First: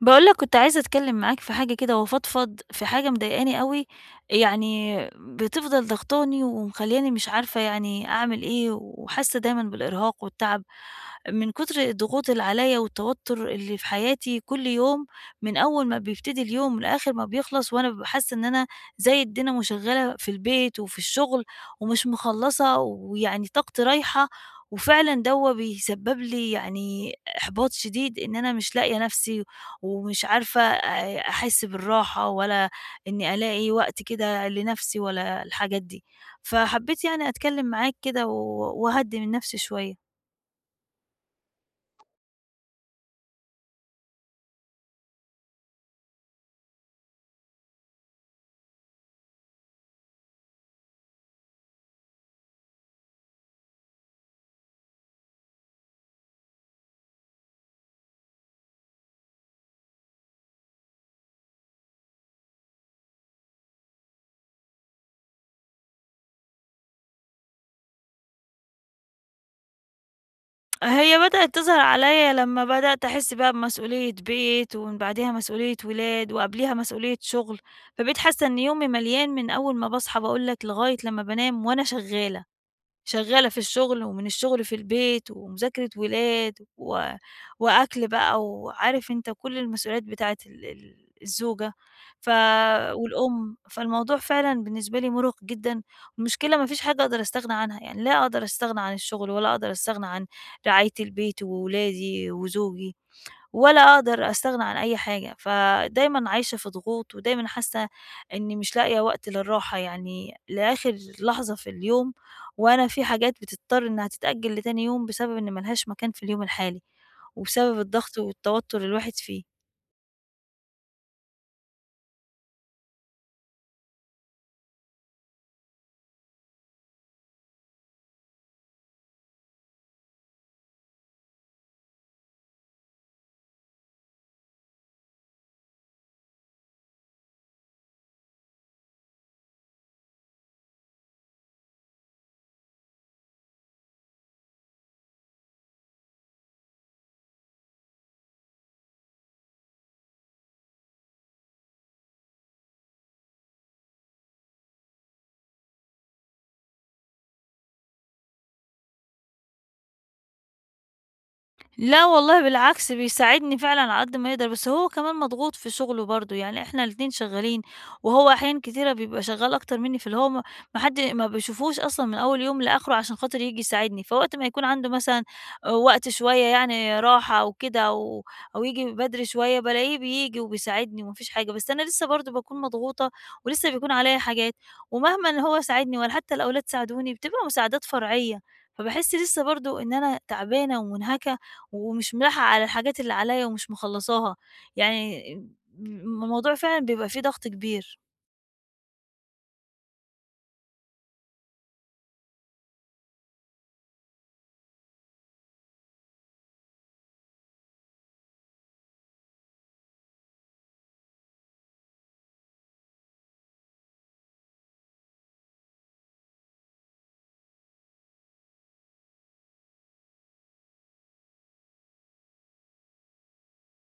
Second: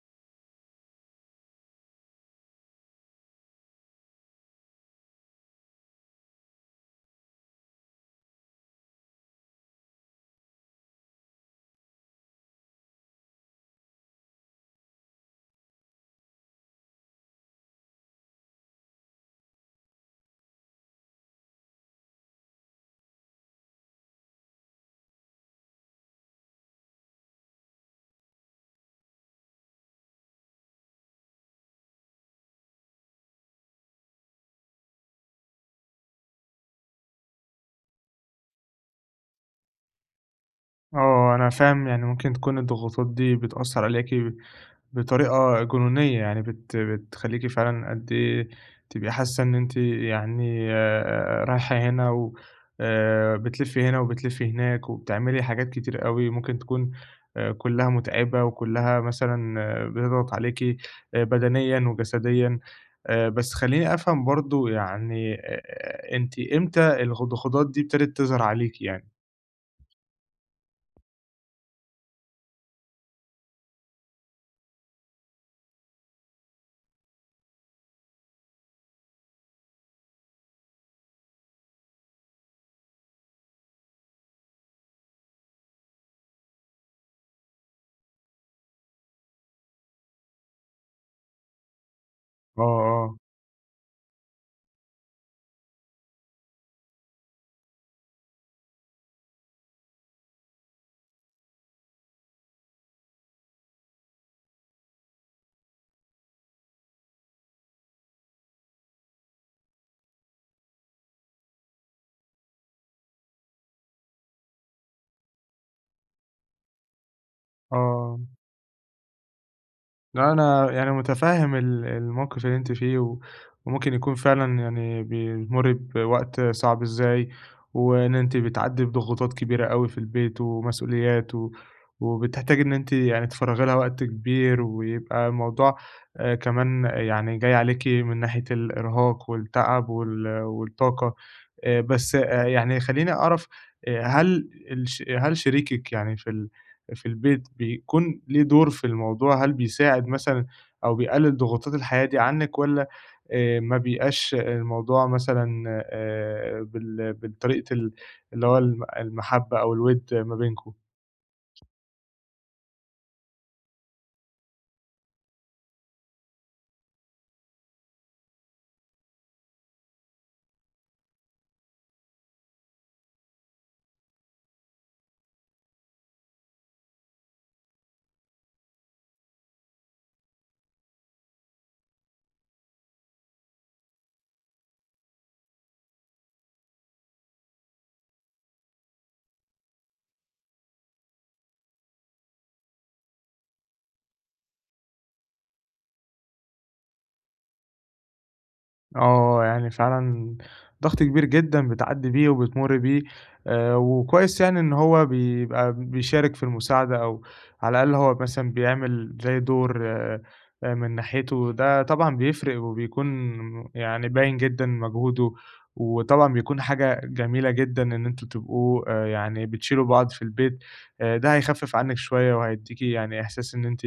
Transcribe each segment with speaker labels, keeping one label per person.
Speaker 1: باقول لك كنت عايزة أتكلّم معاك في حاجة كده وأفضفض في حاجة مضايقاني أوي، يعني بتفضل ضاغطاني ومخلّياني مش عارفة يعني أعمل إيه، وحاسة دايمًا بالإرهاق والتعب من كتر الضغوط اللي عليّا والتوتر اللي في حياتي كل يوم، من أول ما بيبتدي اليوم لآخر ما بيخلص وأنا بابقى حاسة إن أنا زي الدينامو شغّالة في البيت وفي الشغل ومش مخلّصة ويعني طاقتي رايحة، وفعلًا دوّة بيسبب لي يعني إحباط شديد إن أنا مش لاقية نَفْسي ومش عارفة أحس بالراحة ولا إني ألاقي وقت كده لنفسي ولا الحاجات دي، فحبيت يعني أتكلم معاك كده وأهدّي من نفسي شوية.
Speaker 2: أنا فاهم، يعني ممكن تكون الضغوطات دي بتأثّر عليكِ بطريقة جنونية، يعني بتخلّيكِ فعلًا قد إيه تبقي حاسة إن أنتِ يعني رايحة هنا و بتلفّي هنا وبتلفّي هناك وبتعملي حاجات كتير أوي ممكن تكون كُلّها مُتعبة، وكُلّها مثلًا بتضغط عليكِ بدنيًا وجسديًا. بس خلّيني أفهم برضه، يعني أنتِ إمتى الضغوطات دي ابتدت تظهر عليكِ يعني؟
Speaker 1: هي بدأت تظهر عليَّ لمّا بدأت أحس بقى بمسؤولية بيت، ومن بعديها مسؤولية ولاد، وقبليها مسؤولية شغل، فبقيت حاسة إن يومي مليان من أول ما باصحى باقول لك لغاية لمّا بانام وأنا شغالة. شغالة في الشغل، ومن الشغل في البيت، ومذاكرة ولاد، وأكل بقى، وعارف أنت كل المسؤوليات بتاعة ال الزوجة، ف
Speaker 2: آه،
Speaker 1: والأم، فالموضوع فعلًا بالنسبة لي مُرهِق جدًا، والمشكلة ما فيش حاجة أقدر أستغنى عنها، يعني لا أقدر أستغنى عن الشغل، ولا أقدر أستغنى عن رعاية البيت وولادي وزوجي. ولا أقدر أستغنى عن أي حاجة، فدايمًا عايشة في ضغوط، ودايمًا حاسة إني مش لاقية وقت للراحة يعني لآخر لحظة في اليوم، وأنا في حاجات بتضطر إنها تتأجل لتاني يوم بسبب إن ما لهاش مكان في اليوم الحالي،
Speaker 2: آه،
Speaker 1: وبسبب الضغط
Speaker 2: آه.
Speaker 1: والتوتر اللي الواحد فيه.
Speaker 2: لأ، أنا يعني متفهّم الموقِف اللي أنتِ فيه، وممكن يكون فعلًا يعني بتمُرّي بوقت صعب إزاي، وإن أنتِ بتعدّي بضغوطات كبيرة أوي في البيت ومسؤوليات، وبتحتاجي إن أنتِ يعني تفرّغي لها وقت كبير، ويبقى الموضوع كمان يعني جاي عليكِ من ناحية الإرهاق والتعب والطاقة. بس يعني خلّيني أعرف، هل هل شريكِك يعني في في البيت بيكون ليه دور في الموضوع؟ هل بيساعد مثلًا أو بيقلل ضغوطات الحياة دي عنِك، والّا ما بيبقاش الموضوع مثلًا بالطريقة اللي هو المحبة أو الوِد ما بينكم؟
Speaker 1: لا والله بالعكس بيساعدني فعلًا على قد ما يقدر، بس هو كمان مضغوط في شغله برضه، يعني إحنا الاتنين شغالين، وهو أحيان كتيرة بيبقى شغال أكتر منّي، فاللي هو ما حد ما باشوفوش أصلًا من أول يوم لآخره عشان خاطر ييجي يساعدني، فوقت ما يكون عنده مثلًا وقت شوية يعني راحة أو كده أو ييجي بدري شوية، بالاقيه بييجي وبيساعدني وما فيش حاجة، بس أنا لسه برضه باكون مضغوطة ولسه بيكون عليّا حاجات، ومهما إن هو ساعدني ولا حتى الأولاد ساعدوني، بتبقى مساعدات فرعية، فباحس لسه برضه إن أنا تعبانة ومنهكة ومش ملاحقة على الحاجات اللي عليَّ ومش مخلّصاها، يعني الموضوع فعلًا بيبقى فيه ضغط كبير.
Speaker 2: آه، يعني فعلًا ضغط كبير جدًا بتعدّي بيه وبتمُرّي بيه. وكويس يعني إن هو بيبقى بيشارك في المساعدة، أو على الأقل هو مثلًا بيعمل زي دور من ناحيته. ده طبعًا بيفرق، وبيكون يعني باين جدًا مجهوده. وطبعًا بيكون حاجة جميلة جدًا إن أنتم تبقوا يعني بتشيلوا بعض في البيت. ده هيخفِّف عنِّك شوية، وهيدّيكِ يعني إحساس إن أنتِ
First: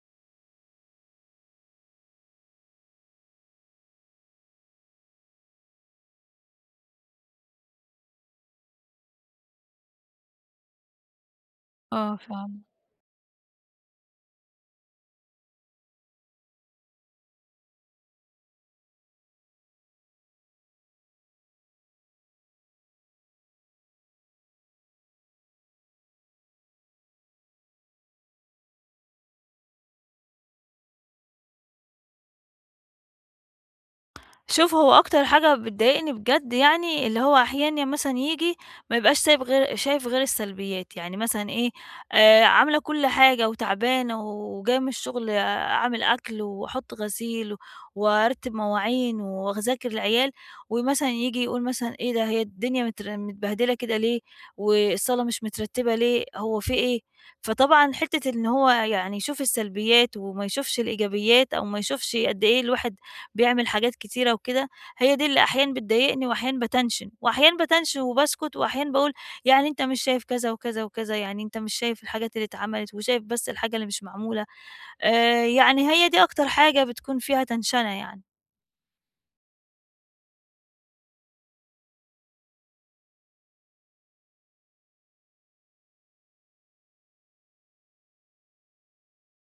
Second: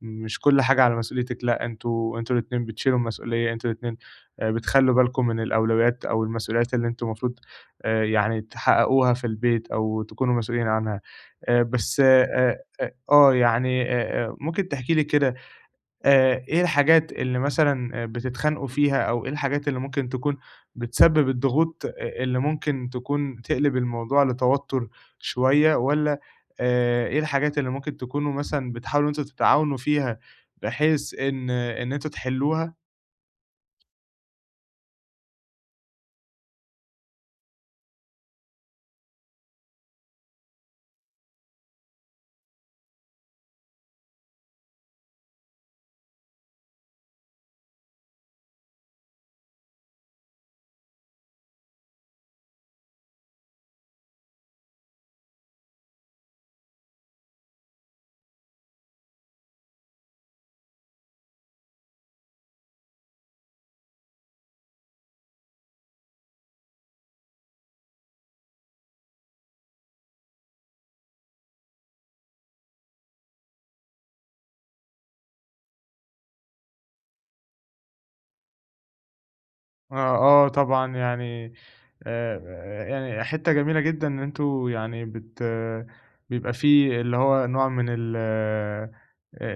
Speaker 2: مش كل حاجة على مسؤوليتِك، لأ أنتم الاتنين بتشيلوا المسؤولية، أنتم الاتنين بتخلّوا بالكم من الأولويات أو المسؤوليات اللي أنتم المفروض يعني تحققوها في البيت أو تكونوا مسؤولين عنها. بس
Speaker 1: آه فعلًا.
Speaker 2: أ آه، آه، يعني ممكن تحكي لي كده إيه الحاجات اللي مثلًا بتتخانقوا فيها، أو إيه الحاجات اللي ممكن تكون بتسبب الضغوط أ اللي ممكن تكون تقلب الموضوع لتوتر شوية، والّا إيه الحاجات اللي ممكن تكونوا مثلًا بتحاولوا إن أنتم تتعاونوا فيها، بحيث إن أنتم تحلّوها.
Speaker 1: شوف هو أكتر حاجة بتضايقني بجد يعني اللي هو أحيانا يعني مثلًا ييجي ما يبقاش سايب غير شايف غير السلبيات، يعني مثلًا إيه، عاملة كل حاجة وتعبانة وجاية من الشغل، أعمل أكل وأحط غسيل وأرتب مواعين وأذاكر العيال، ومثلًا ييجي يقول مثلًا إيه ده هي الدنيا متبهدلة كده ليه، والصالة مش مترتبة ليه، هو في إيه؟ فطبعًا حتة إن هو يعني يشوف السلبيات وما يشوفش الإيجابيات أو ما يشوفش قد إيه الواحد بيعمل حاجات كتيرة وكده، هي دي اللي أحيانًا بتضايقني وأحيانًا باتنشن، وأحيانًا باتنشن وباسكت وأحيانًا باقول يعني أنت مش شايف كذا وكذا وكذا، يعني أنت مش شايف الحاجات اللي اتعملت وشايف بس الحاجة اللي مش معمولة، يعني هي دي أكتر حاجة بتكون فيها تنشنة يعني.
Speaker 2: آه، آه طبعًا، يعني يعني حتّة جميلة جدًا إن أنتم يعني بيبقى في اللي هو نوع من ال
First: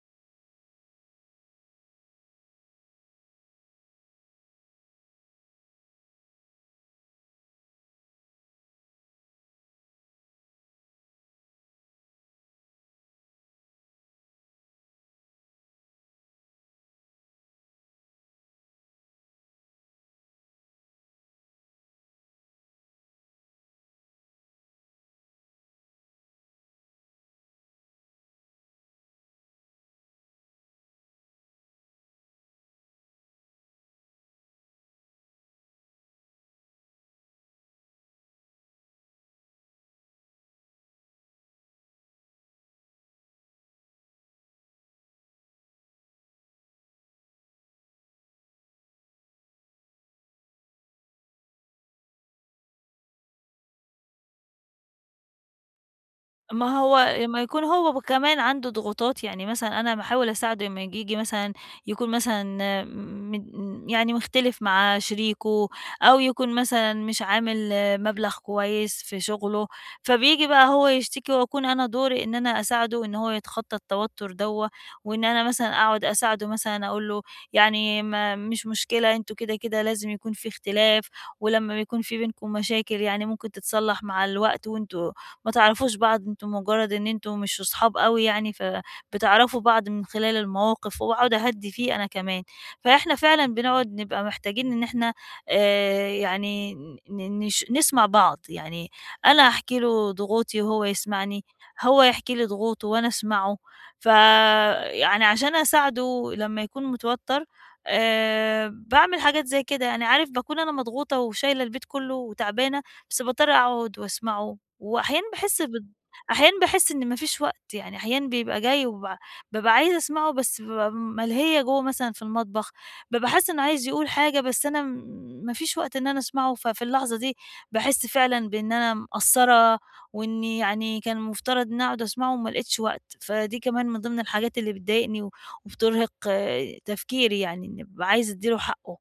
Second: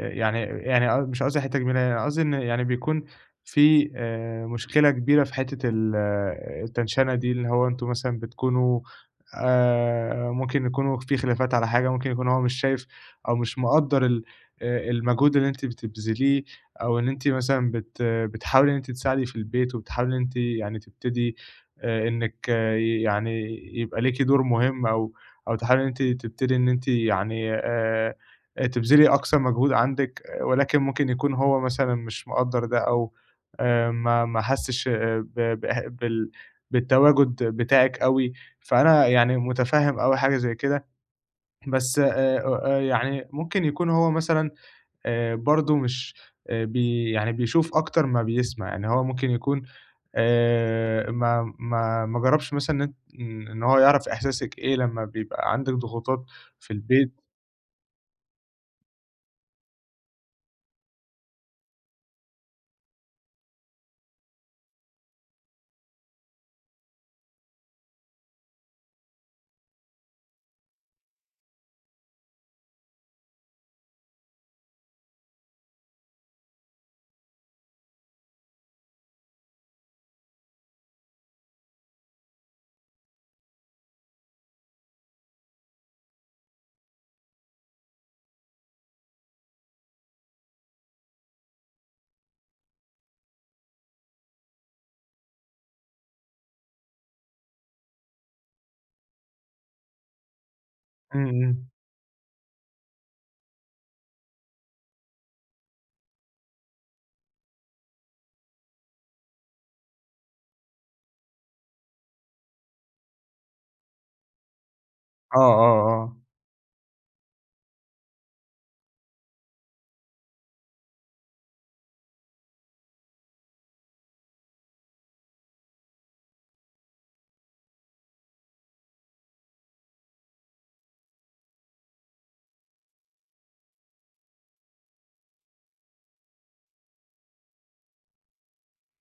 Speaker 2: يعني يعني ق مش قصدي حتّة جميلة، يعني قصدي إن يعني بيكون في مشكلة كبيرة في حتّة ال آه، التنشنة دي، اللي هو أنتم مثلًا بتكونوا ممكن يكونوا في خلافات على حاجة، ممكن يكون هو مش شايف أو مش مقدّر ال المجهود اللي أنتِ بتبذليه. أو إن أنتِ مثلًا بتحاولي إن أنتِ تساعدي في البيت، وبتحاولي إن أنتِ يعني تبتدي إنِّك يعني يبقى ليكِ دور مهم، أو أو تحاولي إن أنتِ تبتدي إن أنتِ يعني تبذلي أقصى مجهود عندِك. آه، ولكن ممكن يكون هو مثلًا مش مقدّر ده، أو ما ما حسّش آه، ب بإح بال بالتواجد بتاعِك أوي. فأنا يعني مُتفهِّم أوي حاجة زي كده. بس أ يعني ممكن يكون هو مثلًا برضه مش بي يعني بيشوف أكتر ما بيسمع، يعني هو ممكن يكون ما جرّبش مثلًا إن أنت إن إن هو يعرف إحساسِك إيه لمّا بيبقى عندِك ضغوطات في
Speaker 1: ما هو
Speaker 2: البيت.
Speaker 1: لمّا يكون هو كمان عنده ضغوطات، يعني مثلًا أنا باحاول أساعده لمّا ييجي مثلًا يكون مثلًا يعني مختلف مع شريكه، أو يكون مثلًا مش عامل مبلغ كويس في شغله، فبييجي بقى هو يشتكي وأكون أنا دوري إن أنا أساعده إن هو يتخطى التوتر دوّة، وإن أنا مثلًا أقعد أساعده مثلًا أقول له يعني ما مش مشكلة أنتم كده، كده لازم يكون في اختلاف، ولمّا بيكون في بينكم مشاكل يعني ممكن تتصلح مع الوقت وأنتم ما تعرفوش بعض أنتم مجرد إن أنتم مش أصحاب أوي يعني، فبتعرفوا بعض من خلال المواقف، وباقعد أهدّي فيه أنا كمان. فإحنا فعلًا بنقعد نبقى محتاجين إن إحنا يعني ن نش نسمع بعض، يعني أنا أحكي له ضغوطي وهو
Speaker 2: إمم،
Speaker 1: يسمعني،
Speaker 2: إمم.
Speaker 1: هو يحكي لي ضغوطه وأنا أسمعه، فيعني عشان أساعده لمّا يكون متوتر باعمل حاجات زي كده، يعني عارف باكون أنا مضغوطة وشايلة البيت كُلّه وتعبانة، بس باضطر أقعد وأسمعه وأحيانًا
Speaker 2: آه،
Speaker 1: باحس
Speaker 2: آه،
Speaker 1: بض
Speaker 2: آه.
Speaker 1: أحيانًا باحس إن ما فيش وقت، يعني أحيانًا بيبقى جاي بابقى عايزة أسمعه بس بابقى ملهية جوّه مثلًا في المطبخ، بابقى حاسة إنه عايز يقول حاجة بس أنا ما فيش وقت إن أنا أسمعه، ففي اللحظة دي باحس فعلًا بإن أنا مقصّرة وإني يعني كان المفترض إن أنا أقعد أسمعه وما لقيتش وقت، فدي كمان من ضمن الحاجات اللي بتضايقني وبترهق تفكيري يعني، إني بابقى عايزة أدّي له حقّه.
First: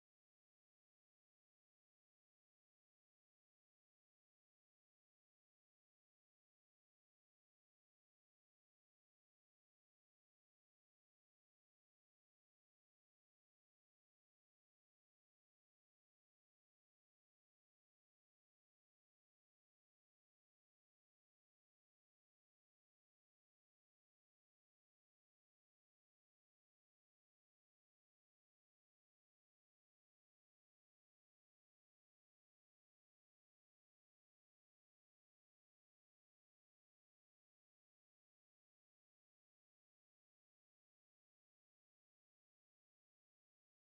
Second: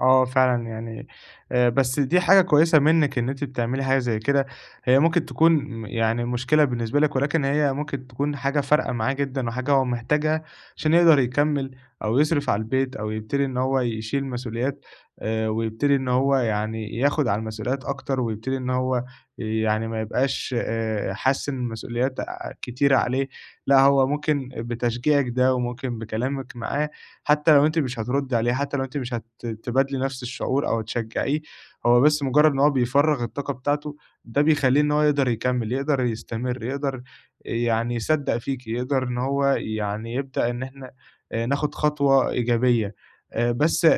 Speaker 2: آه فعلًا، يعني بس دي حاجة كويسة منِّك إن أنتِ بتعملي حاجة زي كده. هي ممكن تكون يعني مشكلة بالنسبة لِك، ولكن هي ممكن تكون حاجة فارقة معاه جدًا، وحاجة هو محتاجها عشان يقدر يكمّل، أو يصرف على البيت، أو يبتدي إن هو يشيل مسؤوليات. ويبتدي إن هو يعني ياخد على المسؤوليات أكتر، ويبتدي إن هو يعني ما يبقاش حاسس إن المسؤوليات كتيرة عليه. لأ هو ممكن بتشجيعِك ده، وممكن بكلامِك معاه، حتى لو أنتِ مش هتردّي عليه، حتى لو أنتِ مش تبادلي نفس الشعور أو تشجّعيه، هو بس مجرّد إن هو بيفرّغ الطاقة بتاعته، ده بيخلّيه إن هو يقدر يكمّل، يقدر يستمر، يقدر يعني يصدّق فيكِ، يقدر إن هو يعني يبدأ إن إحنا ناخُد خطوة إيجابية. بس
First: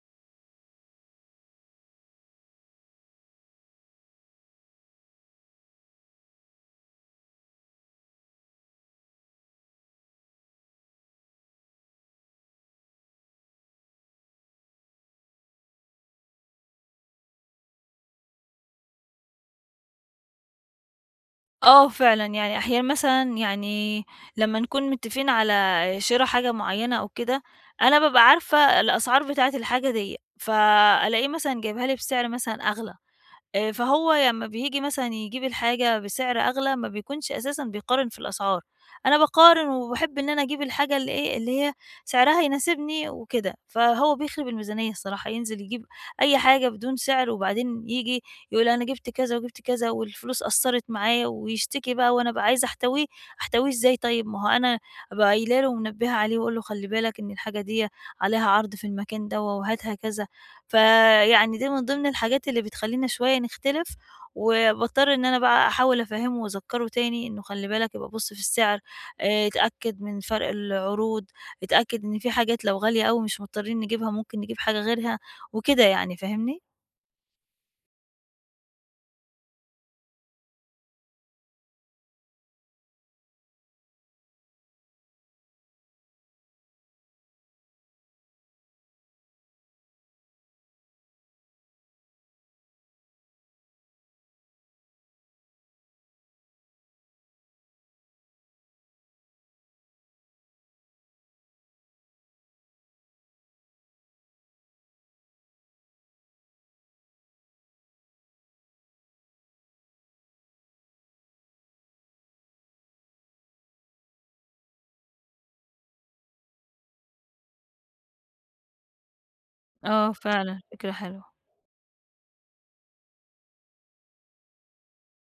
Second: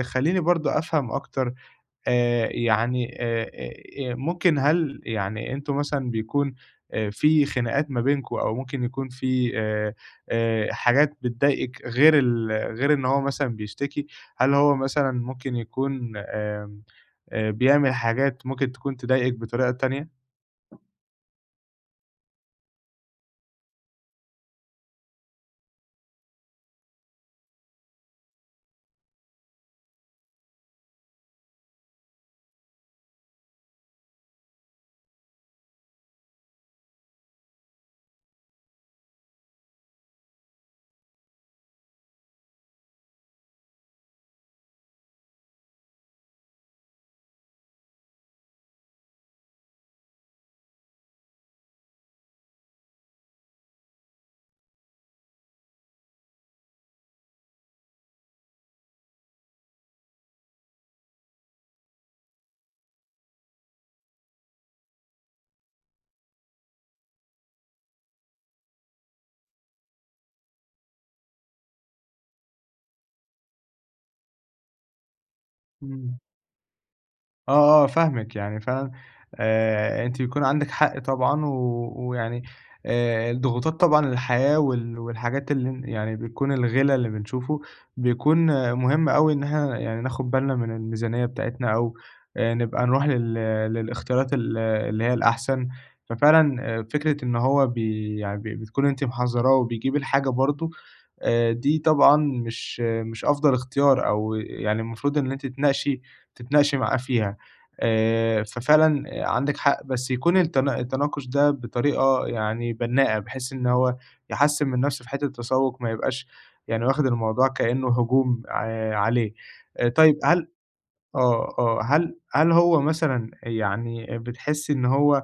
Speaker 2: خلّيني برضه أفهم أكتر، آآ يعني آآ ممكن هل يعني أنتم مثلًا بيكون في خناقات ما بينكم، أو ممكن يكون في حاجات بتضايقِك غير غير إن هو مثلًا بيشتكي؟ هل هو مثلًا ممكن يكون آمم، بيعمل حاجات ممكن تكون تضايقِك بطريقة تانية؟
Speaker 1: آه فعلًا، يعني أحيانًا مثلًا يعني لمّا نكون متّفقين على شِرا حاجة معيّنة أو كده، أنا بابقى عارفة الأسعار بتاعة الحاجة ديّة، فألاقيه مثلًا جايبها لي بسعر مثلًا أغلى. فهو لمّا بييجي مثلًا يجيب الحاجة بسعر أغلى ما بيكونش أساسًا بيقارن في الأسعار، أنا باقارن وباحب إن أنا أجيب الحاجة اللي إيه، اللي هي سعرها يناسبني وكده، فهو بيخرب الميزانية الصراحة، ينزل يجيب أي حاجة بدون سعر وبعدين ييجي يقول أنا جبت كذا وجبت كذا والفلوس قصّرت معايا ويشتكي بقى وأنا بابقى عايزة أحتويه، أحتويه إزاي طيب؟ ما هو أنا أبقى قايله له ومنبهة عليه واقول له خلّي بالك إن الحاجة ديّة عليها عرض في المكان دوّة وهاتها كذا. فيعني دي من ضمن الحاجات اللي بتخلّينا شوية نختلف، وباضطر إن أنا بقى أحاول أفهّمه وأذكّره تاني إنه خلّي بالك يبقى بُص في السعر، اتأكد من فرق العروض، اتأكد إن في حاجات لو غالية أوي مش مضطرين نجيبها ممكن نجيب حاجة غيرها وكده يعني،
Speaker 2: إمم.
Speaker 1: فاهمني؟
Speaker 2: آه، آه، فاهمِك، يعني فعلًا أنتِ بيكون عندِك حق طبعًا، ويعني الضغوطات طبعًا الحياة والحاجات اللي يعني بتكون الغِلَى اللي بنشوفه، بيكون مهم أوي إن إحنا يعني ناخد بالنا من الميزانية بتاعتنا، أو نبقى نروح للاختيارات اللي هي الأحسن. ففعلًا فكرة إن هو يعني بتكون أنتِ محذّراه وبيجيب الحاجة برضه، دي طبعًا مش مش أفضل اختيار، أو يعني المفروض إن أنتِ تتناقشي معاه فيها. ففعلًا آه، عندِك حق، بس يكون التناقش ده بطريقة يعني بناءة، بحيث إن هو يحسّن من نفسه في حتّة التسوّق، ما يبقاش يعني واخد الموضوع كإنه هجوم عليه.
Speaker 1: آه
Speaker 2: طيب هل
Speaker 1: فعلًا، فكرة حلوة.
Speaker 2: آه، آه، هل هو مثلًا يعني بتحسّي إن هو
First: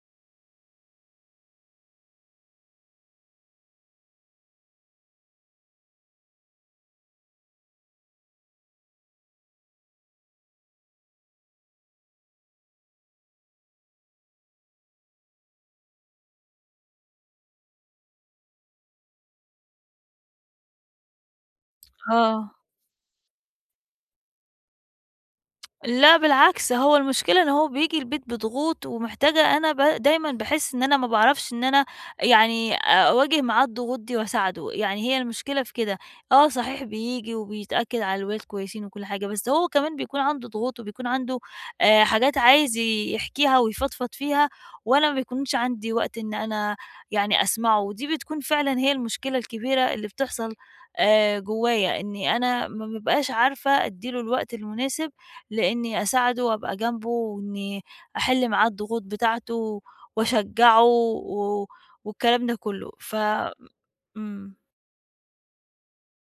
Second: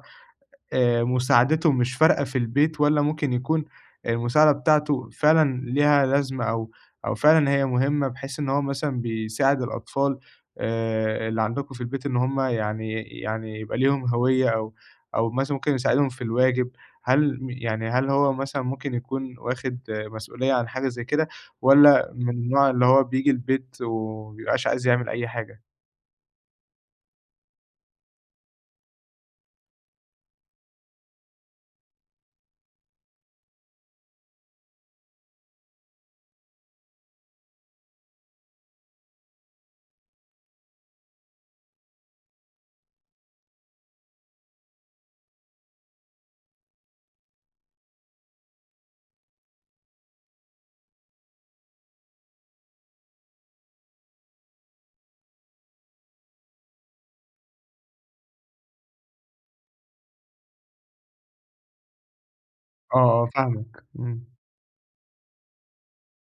Speaker 2: مساعدته مش فارقة في البيت، والّا ممكن يكون المساعدة بتاعته فعلًا ليها لازمة، أو أو فعلًا هي مهمة بحيث إن هو مثلًا بيساعد الأطفال اللي عندكم في البيت إن هم يعني يعني يبقى ليهم هوية، أو أو مثلًا ممكن يساعدهم في الواجب. هل يعني هل هو مثلًا ممكن يكون واخد مسؤولية عن حاجة زي كده، والّا من
Speaker 1: آه.
Speaker 2: النوع اللي هو بييجي البيت وما بيبقاش عايز يعمل أي حاجة؟
Speaker 1: لأ بالعكس، هو المشكلة إن هو بييجي البيت بضغوط ومحتاجة أنا دايمًا باحس إن أنا ما باعرفش إن أنا يعني أواجه معاه الضغوط دي وأساعده، يعني هي المشكلة في كده. آه صحيح بييجي وبيتأكد على الولاد كويسين وكل حاجة، بس هو كمان بيكون عنده ضغوط وبيكون عنده حاجات عايز يحكيها ويفضفض فيها، وأنا ما بيكونش عندي وقت إن أنا يعني أسمعه، ودي بتكون فعلًا هي المشكلة الكبيرة اللي بتحصل جوايا، إني أنا ما بابقاش عارفة أدّي له الوقت المناسب لإني أساعده وأبقى جنبه وإني أحِل معاه الضغوط بتاعته وأشجّعه والكلام ده كُلّه.
Speaker 2: آه، آه، فاهمِك، إمم،
Speaker 1: إمم.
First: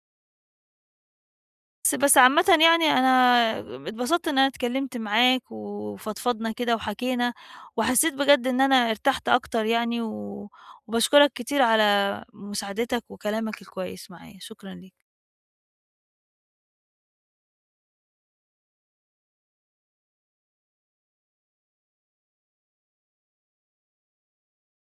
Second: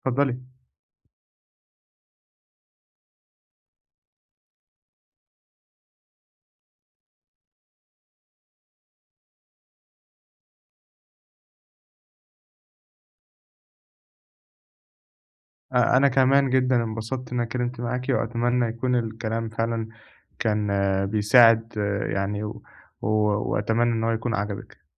Speaker 2: اتفضلي.
Speaker 1: بس عامةً يعني أنا اتبسطت إن أنا اتكلّمت معاك وفضفضنا كده وحكينا، وحسّيت بجد إن أنا ارتحت أكتر يعني وباشكرك كتير على مساعدتك وكلامك الكويس معايا، شكرًا ليك.
Speaker 2: أنا كمان جدًا انبسطت إن أنا اتكلمت معاكِ، وأتمنى يكون الكلام فعلًا كان بيساعد يعني، و و وأتمنى إن هو يكون عجبِك.